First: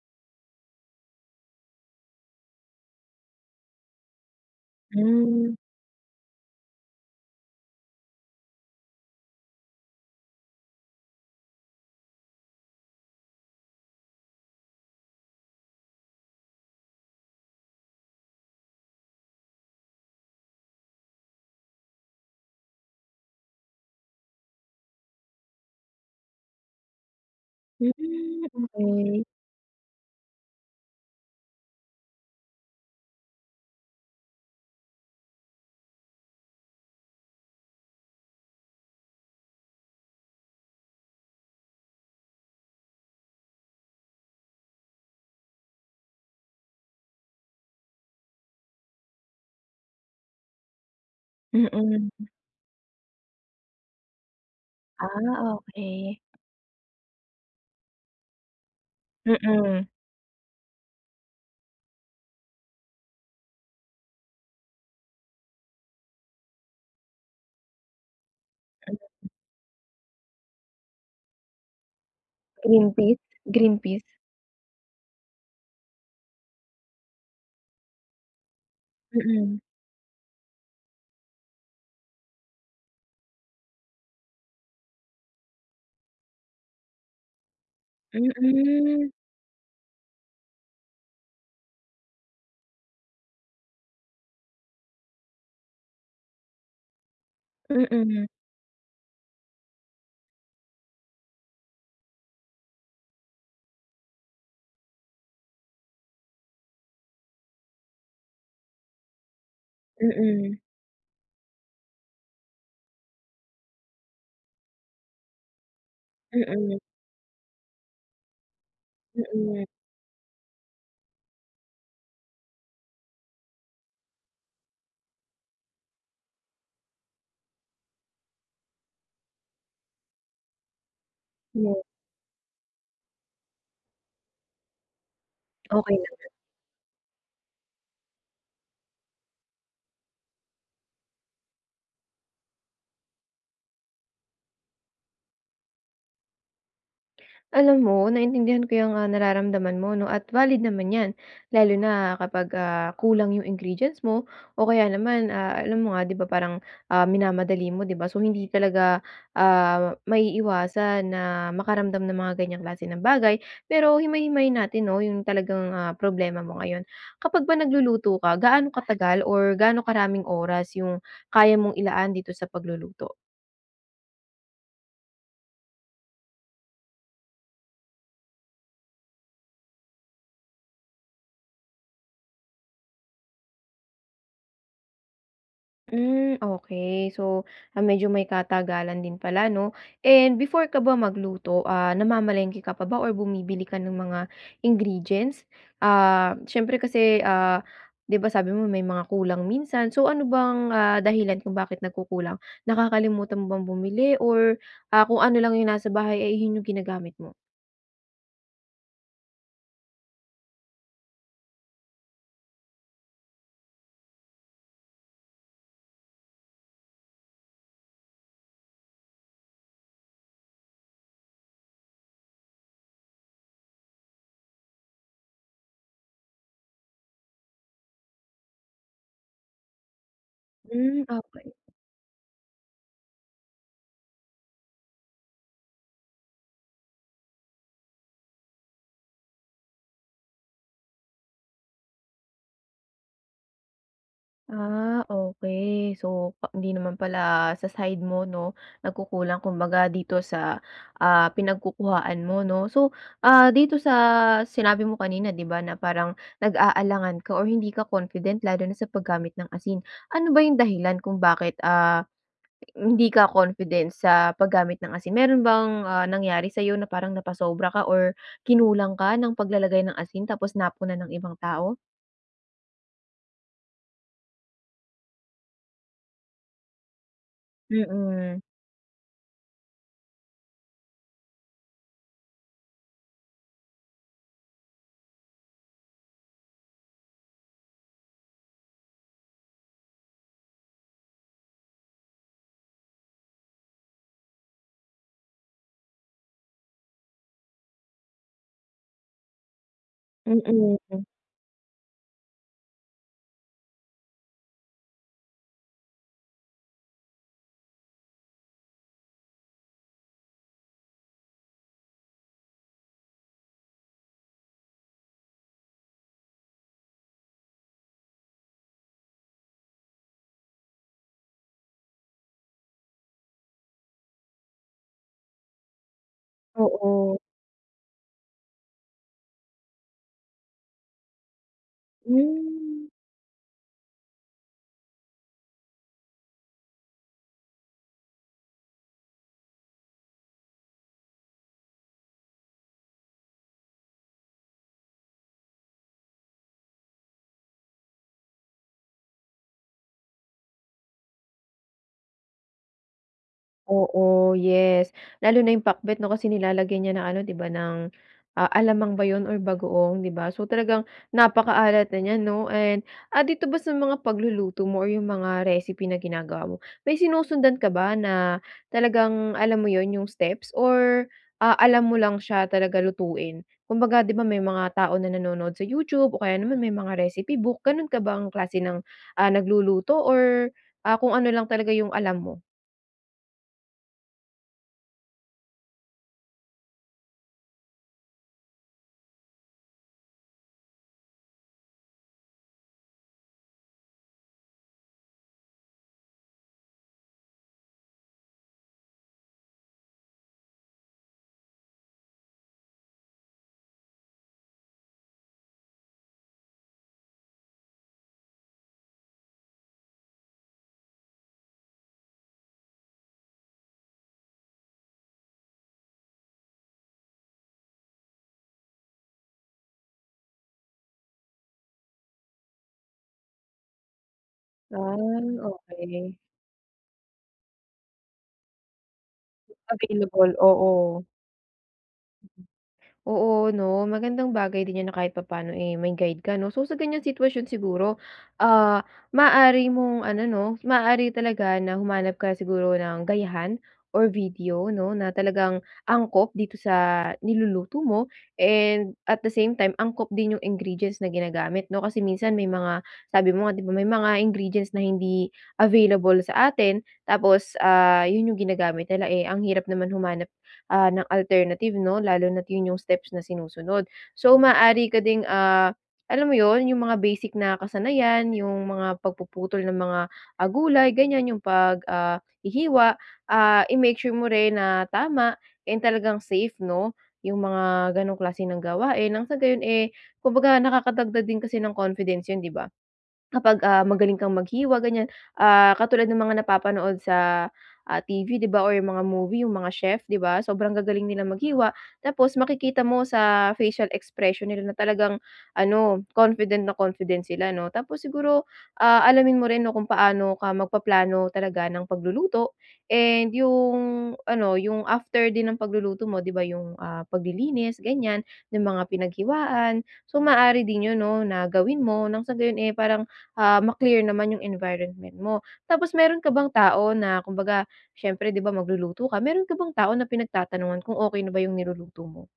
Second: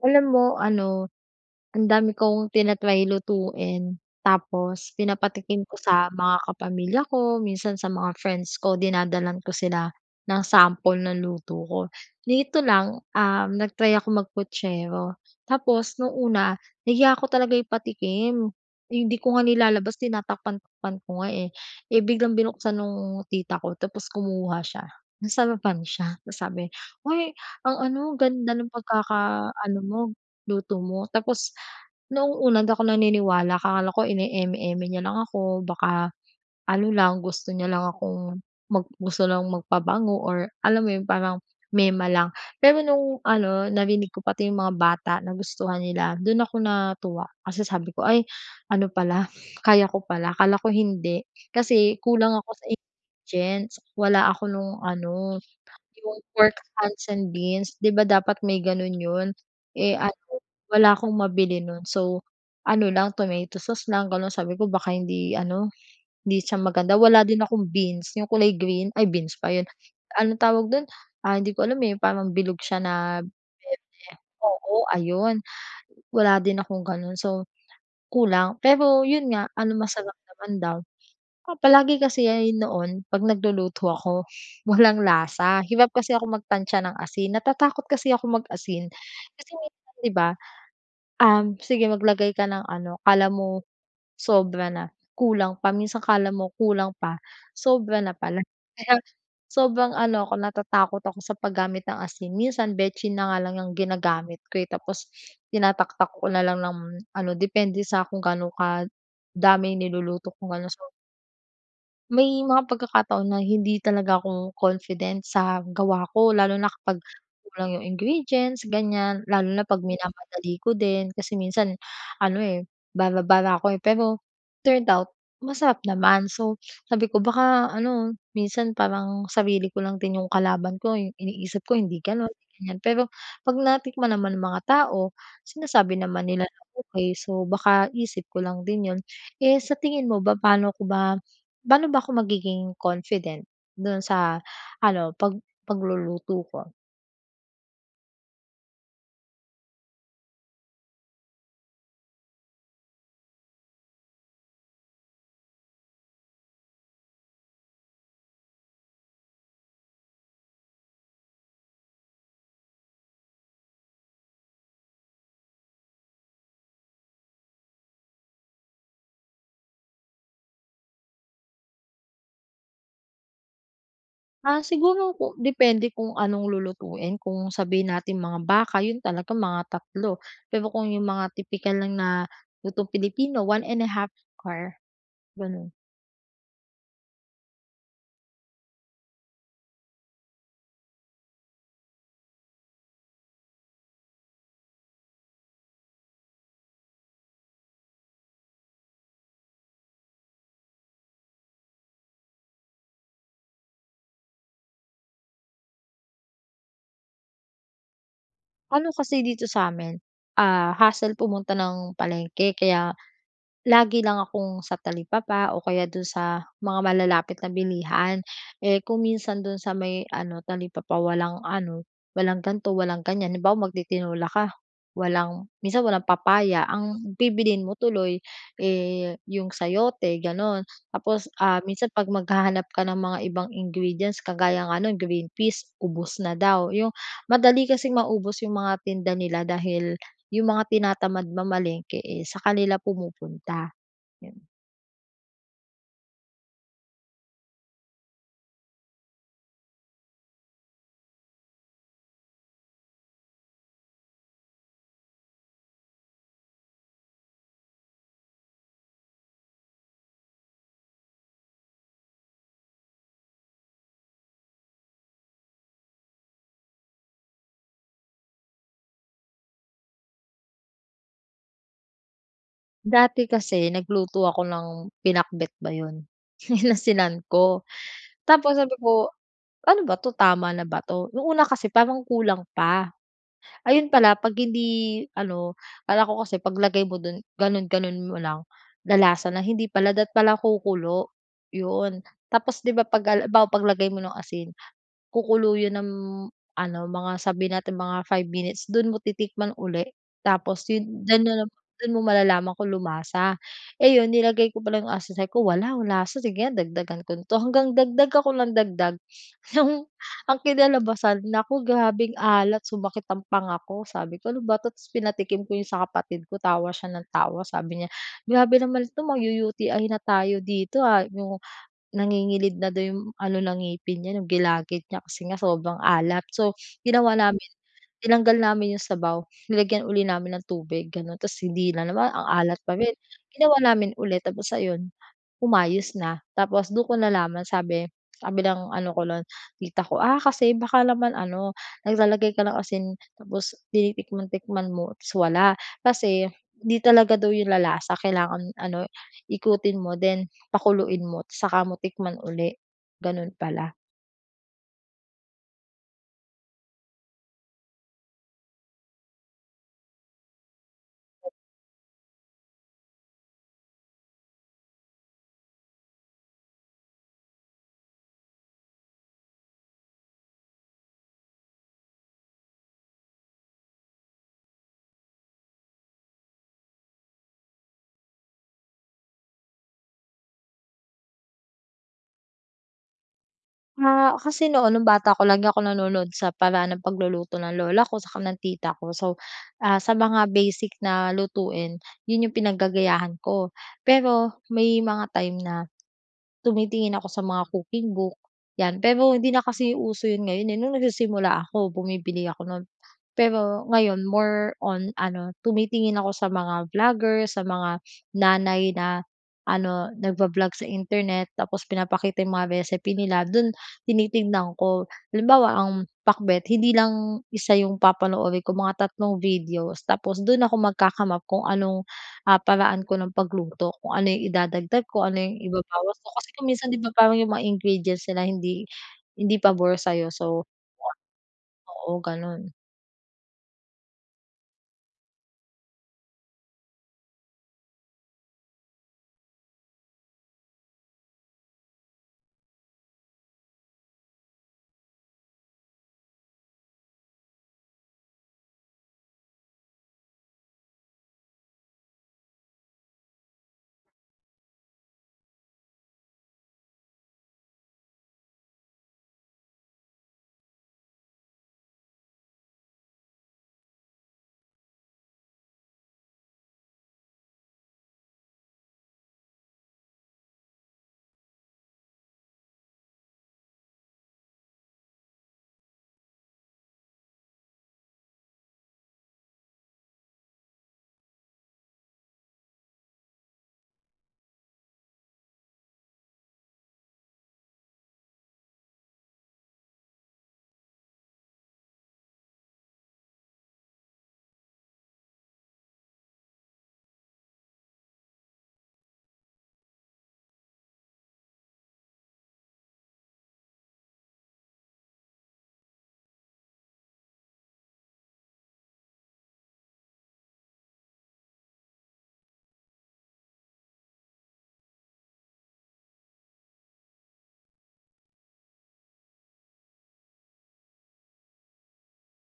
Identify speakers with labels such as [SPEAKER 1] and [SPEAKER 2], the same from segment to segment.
[SPEAKER 1] Alam mo ano, ang dami kong tina-try lutuin. Tapos
[SPEAKER 2] Hmm.
[SPEAKER 1] pinapatikim ko sa mga kapamilya ko, minsan sa mga friends ko, dinadalhan ko sila ng sample ng luto ko. Nito lang, um, nag-try ako mag Puchero, tapos nung una, nahiya ako talaga ipatikim. Hindi ko nga nilalabas, tinatakpan-takpan ko nga eh. Eh biglang binuksan nung tita ko tapos kumuha siya, nasarapan siya tapos sabi "Hoy ang ano,
[SPEAKER 2] Mm,
[SPEAKER 1] ganda ng
[SPEAKER 2] okey.
[SPEAKER 1] pagkaka ano mo, luto mo." tapos noong una hindi ako naniniwala akala ko ine-eme-eme niya lang ako. Baka ano lang, gusto niya lang akong mag gusto lang magpabango or alam mo yun parang mema lang. Pero nung ano, narinig ko pati yung mga bata nagustuhan nila, dun ako natuwa. Kasi sabi ko "Ay ano pala, kaya ko pala, akala ko hindi." kasi
[SPEAKER 2] Mm.
[SPEAKER 1] kulang ako sa ingredients, wala ako nung
[SPEAKER 2] Ah,
[SPEAKER 1] ano,
[SPEAKER 2] okey.
[SPEAKER 1] yung Pork Hunts and beans. Di ba dapat may ganun yun?
[SPEAKER 2] Mm.
[SPEAKER 1] Eh ano, wala akong mabili nun. So, ano lang tomato sauce lang ganun sabi ko "Baka hindi ano, hindi siya maganda." Wala din akong beans yung kulay green, ay
[SPEAKER 2] [unintelligible]
[SPEAKER 1] beans ba yun, anong tawag dun? Ah, hindi ko alam eh yung parang bilog siya
[SPEAKER 2] Green peas?
[SPEAKER 1] na
[SPEAKER 2] Green
[SPEAKER 1] berde.
[SPEAKER 2] peas.
[SPEAKER 1] Oo, ayun. Wala din akong ganun so kulang. Pero yun nga
[SPEAKER 2] Mm.
[SPEAKER 1] ano masarap naman daw. Saka palagi kasi yan noon 'pag nagluluto ako, walang lasa. Hirap kasi akong mag tantsa ng asin. Natatakot kasi akong mag-asin
[SPEAKER 2] Mm.
[SPEAKER 1] kasi minsan di ba, um, sige maglagay ka ng ano, akala mo sobra na, kulang pa. Minsan akala mo kulang pa, sobra na
[SPEAKER 2] Mm.
[SPEAKER 1] pala. Kaya sobrang ano ako, natatakot ako sa paggamit ng asin, minsan betsin na nga lang yang ginagamit ko eh. Tapos tinataktak ko na lang ng ano depende sa kung gaano kadami yung niluluto kong
[SPEAKER 2] Mm.
[SPEAKER 1] ano so May mga pagkakataon na hindi talaga ako confident sa gawa ko lalo na
[SPEAKER 2] Mm.
[SPEAKER 1] kapag kulang yung ingredients ganyan. Lalo na
[SPEAKER 2] Mm.
[SPEAKER 1] pag minamadali ko din. Kasi minsan ano, eh, bara-bara ako, eh. Pero turned out masarap naman. So, sabi ko baka ano, minsan parang sarili ko lang din yung kalaban ko, eh. Yung iniisip ko
[SPEAKER 2] [unintelligible]
[SPEAKER 1] hindi ganun, hindi ganyan pero pag natikman naman ng mga tao,
[SPEAKER 2] Okey
[SPEAKER 1] sinasabi
[SPEAKER 2] lang
[SPEAKER 1] naman
[SPEAKER 2] yan.
[SPEAKER 1] nila na okey, so, baka isip ko lang din yun. Eh sa tingin mo ba paano ko ba paano ba ako magiging confident dun sa ano pag pagluluto ko?
[SPEAKER 2] Alam mo naintindihan ko yang, ah, nararamdaman mo, no, at valid naman yan. Lalo na kapag, ah, kulang yung ingredients mo o kaya naman, ah, alam mo nga di ba, parang, ah, minamadali mo, di ba? So, hindi talaga, ah, maiiwasan na makaramdam ng mga ganyang klase ng bagay. Pero himay-himayin natin, no, yung talagang, ah, problema mo ngayon. Kapag ba nagluluto ka, gaano katagal or gaano karaming oras yung kaya mong ilaan dito sa pagluluto?
[SPEAKER 1] Ah, siguro kung depende kung anong lulutuin, kung sabihin natin mga baka, yun talaga mga 3. Pero kung yung mga tipikal lang na lutong Pilipino, 1 1/2 can, ganun.
[SPEAKER 2] Hmm, okey. So, ah, medyo may katagalan din pala, 'no, and before ka ba magluto, ah, namamalengke ka pa ba or bumibili ka ng mga ingredients? Ah, siyempre kasi, ah, 'di ba, sabi mo may mga kulang minsan, so ano bang, ah, dahilan kung bakit nagkukulang? Nakakalimutan mo bang bumili or, ah, kung ano lang yung nasa bahay ay 'yon yung ginagamit mo?
[SPEAKER 1] Ano kasi dito sa'min, ah, hassle pumunta ng palengke kaya lagi lang akong sa talipapa o kaya dun sa mga malalapit na bilihan. Eh, kung minsan, dun sa may ano, talipapa walang ano, walang gan'to, walang ganyan. Halimbawa, mag-titinola ka, walang minsan walang papaya. Ang bibilhin mo tuloy, eh, yung sayote, gano'n.
[SPEAKER 2] Hmm,
[SPEAKER 1] Tapos,
[SPEAKER 2] okey
[SPEAKER 1] ah, minsan 'pag maghahanap ka ng mga ibang ingredients, kagaya nga no'n, green peas, ubos na daw. Yung madali kasing maubos yung mga tinda nila dahil yung mga tinatamad mamalengke, eh, sa kanila pumupunta, 'yon.
[SPEAKER 2] Ah, okey. So, pa hindi naman pala sa side mo 'no, nagkukulang. Kumbaga dito sa, ah, pinagkukuhaan mo 'no. So, ah, dito sa sinabi mo kanina, 'di ba na parang nag-aalangan ka or hindi ka confident lalo na sa paggamit ng asin. Ano ba yung dahilan kung bakit, ah, hindi ka confident sa paggamit ng asin, meron bang, ah, nangyari sa'yo na parang napasobra ka or kinulang ka ng paglalagay ng asin tapos napuna ng ibang tao?
[SPEAKER 1] Dati kasi nagluto ako ng pinakbet ba 'yon, inasinan ko.
[SPEAKER 2] Mm.
[SPEAKER 1] Tapos sabi ko, ano ba 'to, tama na ba 'to? No'ng una kasi parang kulang pa, ayun pala 'pag hindi ano akala ko kasi 'pag lagay mo dun, ganun-ganun mo lang, lalasa na, hindi pala dapat pala kukulo, 'yon. Tapos, 'di ba, 'pag haliwbawa, 'pag lagay mo ng asin, kukulo yun ng ano, mga sabihin natin, mga 5 minutes, dun mo titikman ulit tapos, 'yun,
[SPEAKER 2] Mm.
[SPEAKER 1] dun mo dun mo malalaman kung lumasa. Eh, yun nilagay ko pala yung asin sabi ko, "Wala walang lasa, sige nga dagdagan ko 'to", hanggang dagdag ako nang dagdag. Nung ang kinalabasan, naku! Grabeng alat, sumakit ang panga ko. Sabi ko, "Ano ba 'to?" ta's pinatikim ko yun sa kapatid ko, tawa siya ng tawa, sabi niya, "Grabe naman 'to magyu-UTI na tayo dito, ah", yung nangingilid na daw yung ano ng ngipin niya, yung gilagid niya kasi nga sobrang alat. So,
[SPEAKER 2] Oo.
[SPEAKER 1] ginawa namin, tinanggal namin yung sabaw, nilagyan ulit namin ng tubig, gano'n, tapos hindi na naman ang alat pa
[SPEAKER 2] Hmm.
[SPEAKER 1] rin, ginawa namin ulit, tapos ayon, umayos na. Tapos, dun ko nalaman sabi, sabi ng ano ko nun, tita ko, "Ah, kasi baka naman, ano, naglalagay ka ng asin tapos tinitikman-tikman mo ta's wala", kasi, 'di talaga daw yun lalasa kailangan, ano, ikutin mo then pakuluin mo tsaka mo tikman ulit. Gano'n pala.
[SPEAKER 2] Oo, yes lalo na yung pakbet, 'no, kasi nilalagyan 'yan ng ano, 'di ba, ng, a alamang ba yun or bagoong, 'di ba? So, talagang napakaalat na n'yan, 'no? And, ah, dito ba sa mga pagluluto mo or yung mga recipe na ginagawa mo, may sinusundan ka ba na talagang, alam mo yun, yung steps or, ah, alam mo lang siya talaga lutuin? Kumbaga, 'di ba, may mga tao na nanonood sa YouTube o kaya naman may mga recipe book, ganun ka bang klase ng, ah, nagluluto or kung, ah, ano lang talaga yung alam mo?
[SPEAKER 1] Ah, kasi noon nung bata ko lagi ako nanonood sa paraan ng pagluluto ng lola ko saka ng tita ko. So, ah, sa mga basic na lutuin yun yung pinag gagayahan ko. Pero may mga time na, tumitingin ako sa mga cooking book, yan. Pero hindi na kasi uso yun ngayon nung nagsisimula ako bumibili ako nun. Pero ngayon more on ano tumitingin ako sa mga vlogger, sa mga nanay na ano nag-vo-vlog sa Internet, tapos pinapakita yung mga recipe nila, dun tinitignan ko. Halimbawa ang Pakbet hindi lang isa yung papanoorin ko mga 3 videos tapos dun ako magka-come up kung anong ah, paraan ko ng pagluto. Kung ano yung idadagdag ko,
[SPEAKER 2] Ah
[SPEAKER 1] ano yung ibabawas ko
[SPEAKER 2] okey.
[SPEAKER 1] kasi kung minsan di ba parang yung mga ingredients nila hindi hindi pabor sayo
[SPEAKER 2] Available
[SPEAKER 1] so
[SPEAKER 2] oo.
[SPEAKER 1] Oo ganun.
[SPEAKER 2] Oo no magandang bagay din niya na kahit papaano eh, may guide ka no? So sa ganyang sitwasyon siguro ah, maaari mong ano 'no, maaari talaga na humanap ka siguro ng gayahan or video no? Na talagang angkop dito sa niluluto mo and at the same time angkop din yung ingredients na ginagamit no? Kasi minsan may mga sabi mo nga di ba may mga ingredients na hindi available sa atin. Tapos ah, yun yung ginagamit nila eh ang hirap naman humanap ah, ng alternative 'no lalo na at yun yung steps na sinusunod. So maaari ka ding ah, alam mo yun yung mga basic na kasanayan yung mga pagpuputol ng mga ah, gulay ganyan yung pag ah, hihiwa ah, i-make sure mo rin na tama and talagang safe no? Yung mga ganung klase ng gawain. Ng sa gayon eh, kumbaga nakakadagdag din kasi ng confidence yun di ba? Kapag ah, magaling kang maghiwa ganyan ah, katulad ng mga napapanood sa ah, TV di ba or yung mga movie yung mga chef di ba? Sobrang gagaling nila maghiwa. Tapos makikita mo sa facial expression nila na talagang ano confident na confident sila no. Tapos siguro ah, alamin mo rin kung paano ka magpaplano talaga ng pagluluto and yung ano yung after din ng pagluluto mo di ba yung ah, paglilinis ganyan yung mga pinaghiwaan so maaari din yun no na gawin mo ng sa gayon, eh, parang ah, ma-clear naman yung environment mo. Tapos meron ka bang tao na kumbaga siyempre di ba magluluto ka? Meron ka bang tao na pinagtatanungan kung okey na ba yung niluluto mo?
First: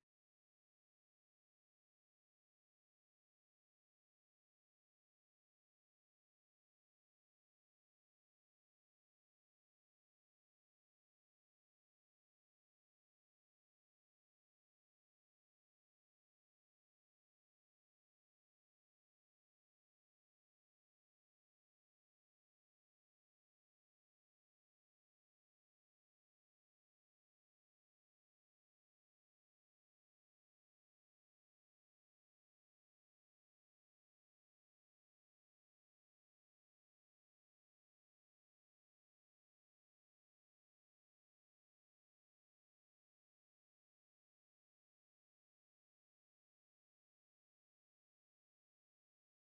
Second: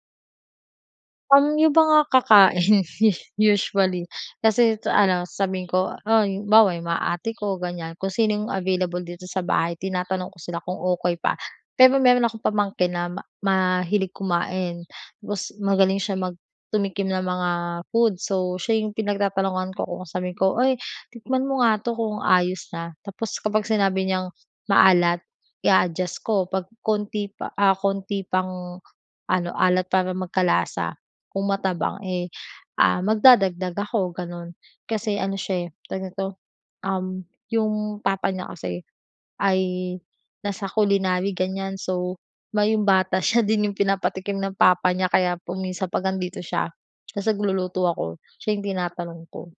[SPEAKER 1] Um, yung mga kakain usually, kasi sa ano sasabihin ko "Hoy!" Halimbawa yung mga ate ko ganyan kung sino yung available dito sa bahay tinatanong ko sila kung okey pa. Pero meron akong pamangkin na ma mahilig kumain tapos magaling siya mag tumikim ng mga food so siya yung pinagtatanungan ko, kung sabihin ko, "Oy tikman mo nga 'to kung ayos na". Tapos kapag sinabi niyang maalat i-a-adjust ko 'pag konti pa ah, konti pang ano alat para magkalasa kung matabang eh, ah, magdadagdag ako ganun. Kasi ano siya eh tawag nito, um, yung papa niya kasi ay nasa culinary ganyan. So may yung bata siya din yung pinapatikim ng papa niya kaya kung minsan 'pag andito siya tas nagluluto ako, siya yung tinatanong ko.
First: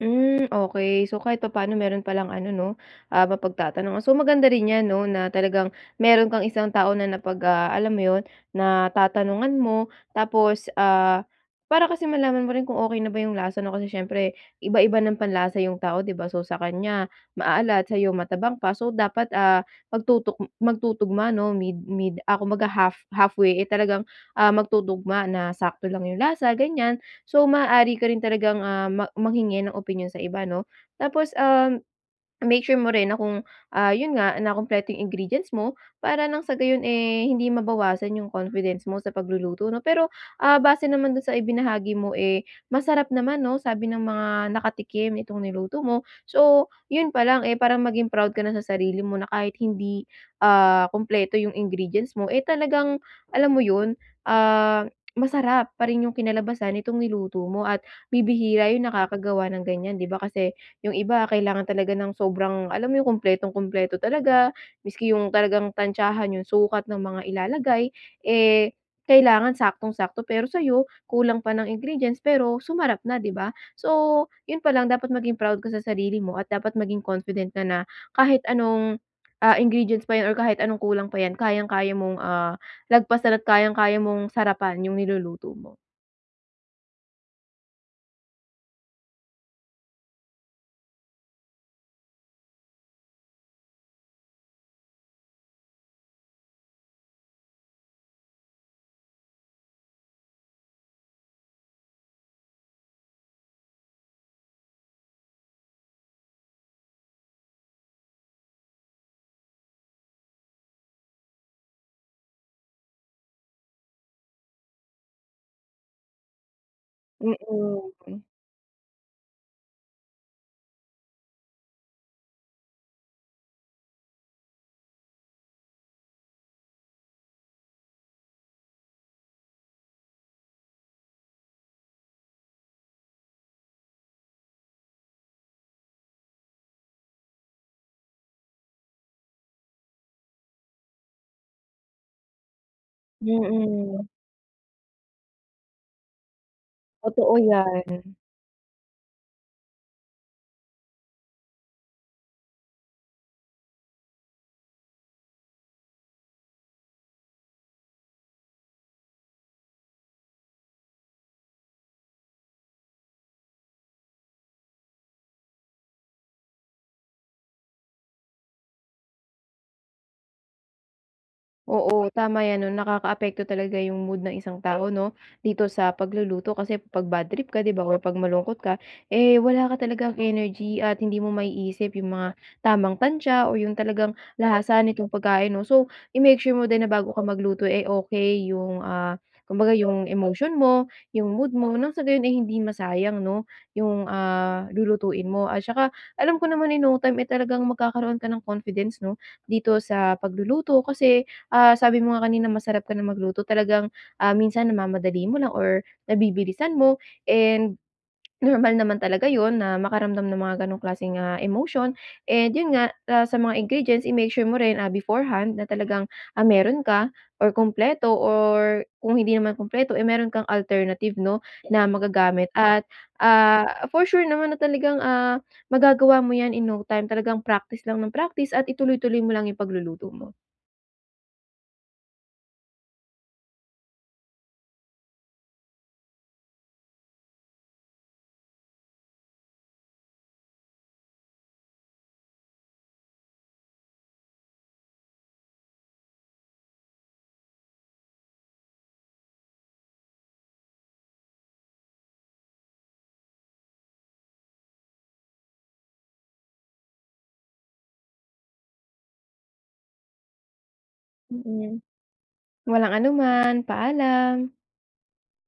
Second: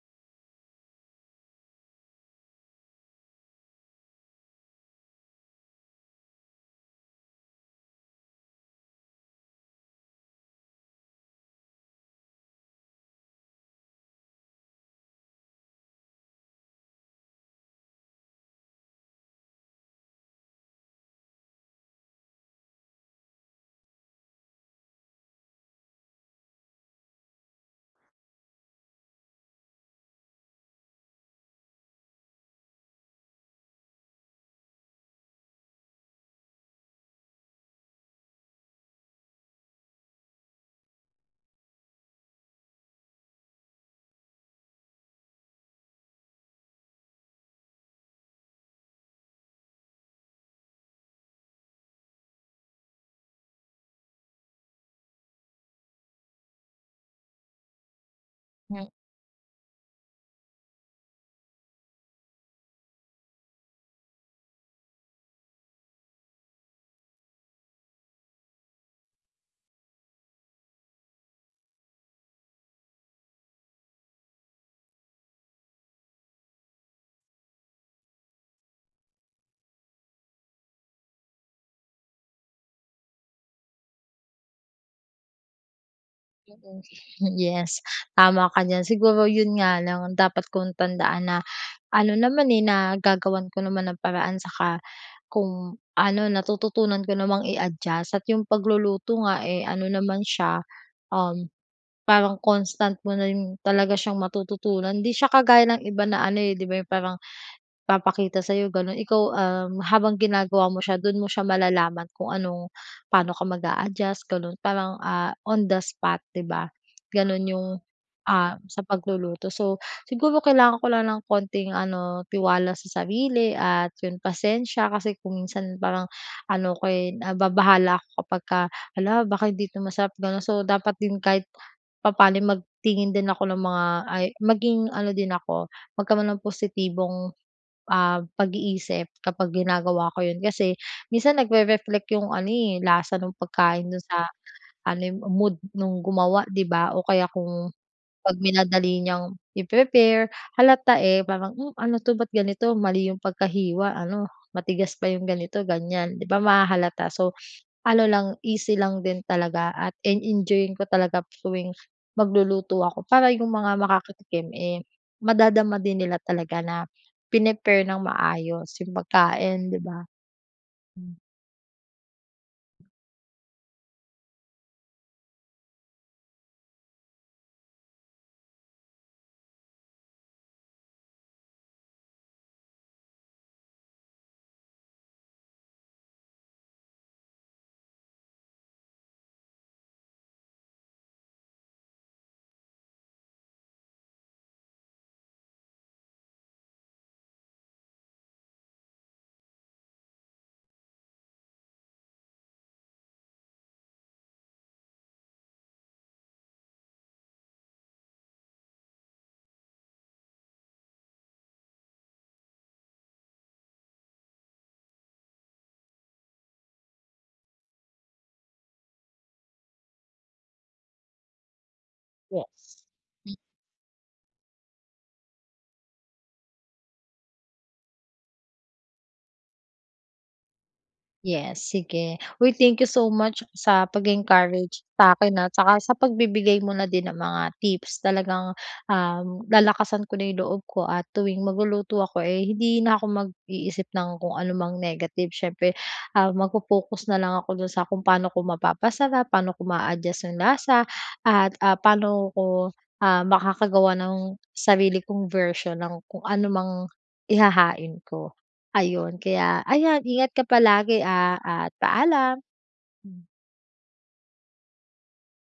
[SPEAKER 2] Hmm okey, so kahit papano meron palang ano 'no, ah mapagtatanongan. So maganda rin yan no na talagang meron kang isang tao na napag, ah, alam mo yon natatanungan mo tapos ah, para kasi malaman mo rin kung okey na ba yong lasa no. Kasi siyempre iba-iba ng panlasa yung tao, 'di ba? So sa kanya maalat, sayo matabang pa, so dapat ah, magtutok magtutugma no mid mid ako mag ha half halfway eh talagang ah, magtutugma na sakto lang yung lasa ganyan. So maaari ka rin talagang ah, mang manghingi ng opinyon sa iba 'no? Tapos, um, make sure mo rin na kung ah, yun nga na kumpleto yung ingredients mo, para nang sa gayon eh hindi mabawasan yung confidence mo sa pagluluto, 'no? Pero ah, base naman dun sa ibinahagi mo eh, masarap naman, 'no? Sabi ng mga nakatikim itong niluto mo, so yun pa lang eh parang maging proud ka na sa sarili mo na kahit hindi ah, kumpleto yung ingredients mo, eh talagang alam mo yun, ah, masarap pa rin yung kinalabasan nitong niluto mo at bibihira yung
[SPEAKER 1] Hmm.
[SPEAKER 2] nakagawa ng ganyan, 'di ba? Kasi yung iba kailangan talaga ng sobrang alam mo yun kumpletong-kumpleto talaga, miski yung talagang tantiyahan yung sukat ng mga ilalagay, eh kailangan saktong-sakto pero sayo kulang pa ng ingredients pero sumarap na, 'di ba? So yun pa lang dapat maging proud ka sa sarili mo at dapat maging confident ka na kahit anong ah, ingredients pa yan or kahit anong kulang pa yan kayang-kaya mong ah, lagpasan at kayang-kaya mong sarapan yung niluluto mo.
[SPEAKER 1] Mm, hmm, yes, tama ka diyan. Siguro yun nga lang dapat kong tandaan na ano naman, eh, nagagawan ko naman ng paraan, saka kung ano, natututunan ko namang i-adjust at yung pagluluto nga, eh, ano naman siya, uhm, parang constant mo na rin talaga siyang matututunan. Di siya kagaya ng iba na ano, eh, di ba, yung parang papakita sayo, ganun. Ikaw, uhm, habang ginagawa mo siya, dun mo siya malalaman kung ano, paano ka mag a-adjust, ganun. Parang, ah, on the spot, di ba,
[SPEAKER 2] Mm,
[SPEAKER 1] ganun yung,
[SPEAKER 2] hmm.
[SPEAKER 1] ah, sa pagluluto. So, siguro kailangan ko lang ng konting ano, tiwala sa sarili at yun pasensya. Kasi kung minsan parang ano ko, eh, nababahala ako kapagka, "Hala, baka hindi to masarap". Ganun. So dapat din kahit papaano ay magtingin din ako ng mga ay, maging ano din ako, magkaroon ng positibong, ah, pag-iisip kapag ginagawa ko yun. Kasi minsan nag-rereflect yung ano, eh, lasa nung pagkain dun
[SPEAKER 2] Mm.
[SPEAKER 1] sa ano, eh, mood nung gumawa, di ba? O kaya
[SPEAKER 2] Totoo
[SPEAKER 1] kung
[SPEAKER 2] yan.
[SPEAKER 1] pag minadali niyang i-prepare, halata, eh, parang, "Hmm, ano to? Ba't ganito mali 'yong pagkahiwa, ano, matigas pa yung ganito, ganyan." Di ba, mahahalata? So, ano lang, easy lang din talaga at en enjoying ko talaga tuwing magluluto ako para yung mga makakatikim, eh, madadama din nila talaga na prinepare ng maayos yung pagkain, di ba? Hmm.
[SPEAKER 2] Oo, tama 'yan ano? Nakakaapekto talaga yung mood ng isang tao 'no? Dito sa pagluluto kasi, 'pag badtrip ka 'di ba, o 'pag malungkot ka, eh, wala ka talagang energy at hindi mo maiisip yung mga tamang tantiya, o yung talagang lasa nitong pagkain 'no? So, i-make sure mo din na bago ka magluto, eh, okey yung, ah, kumbaga yung emotion mo, yung mood mo. Nang sa gayon ay hindi masayang 'no yung, ah, lulutuin mo. At saka alam ko naman, in no time, eh, talagang magkakaroon ka ng confidence 'no, dito sa pagluluto kasi, ah, sabi mo nga kanina masarap ka na magluto. Talagang, ah, minsan namamadali mo lang or nabibilisan mo, and normal naman talaga yun na makaramdam ng mga gano'ng klaseng, ah, emotion. And yun nga, ah, sa mga ingredients, i-make sure mo rin, ah, beforehand na talagang, ah, meron ka or kumpleto or kung hindi naman kumpleto, eh, meron kang alternative 'no na magagamit. At,
[SPEAKER 1] Yes. Hmm
[SPEAKER 2] ah, for sure naman na talagang, ah, magagawa mo 'yan in no time. Talagang practice lang nang practice, at ituloy-tuloy mo lang yung pagluluto mo.
[SPEAKER 1] Yes, sige. Uy, thank you so much sa pag-e-encourage sa akin, ha, 'tsaka sa pagbibigay mo na din ng mga tips. Talagang, um, lalakasan ko na yung loob ko at tuwing magluluto ako, eh, hindi na ako mag-iisip nang kung anumang negative. Siyempre, ah, magfo-focus na lang ako do'n sa kung paano ko mapapasarap. Paano ko maa-adjust yung lasa at, ah, paano ko, ah, makakagawa ng sarili kong version ng kung anumang ihahain ko. Ayun, kaya ayan ingat ka palagi, ah, at
[SPEAKER 2] Hm.
[SPEAKER 1] paalam.
[SPEAKER 2] Walang anuman. Paalam.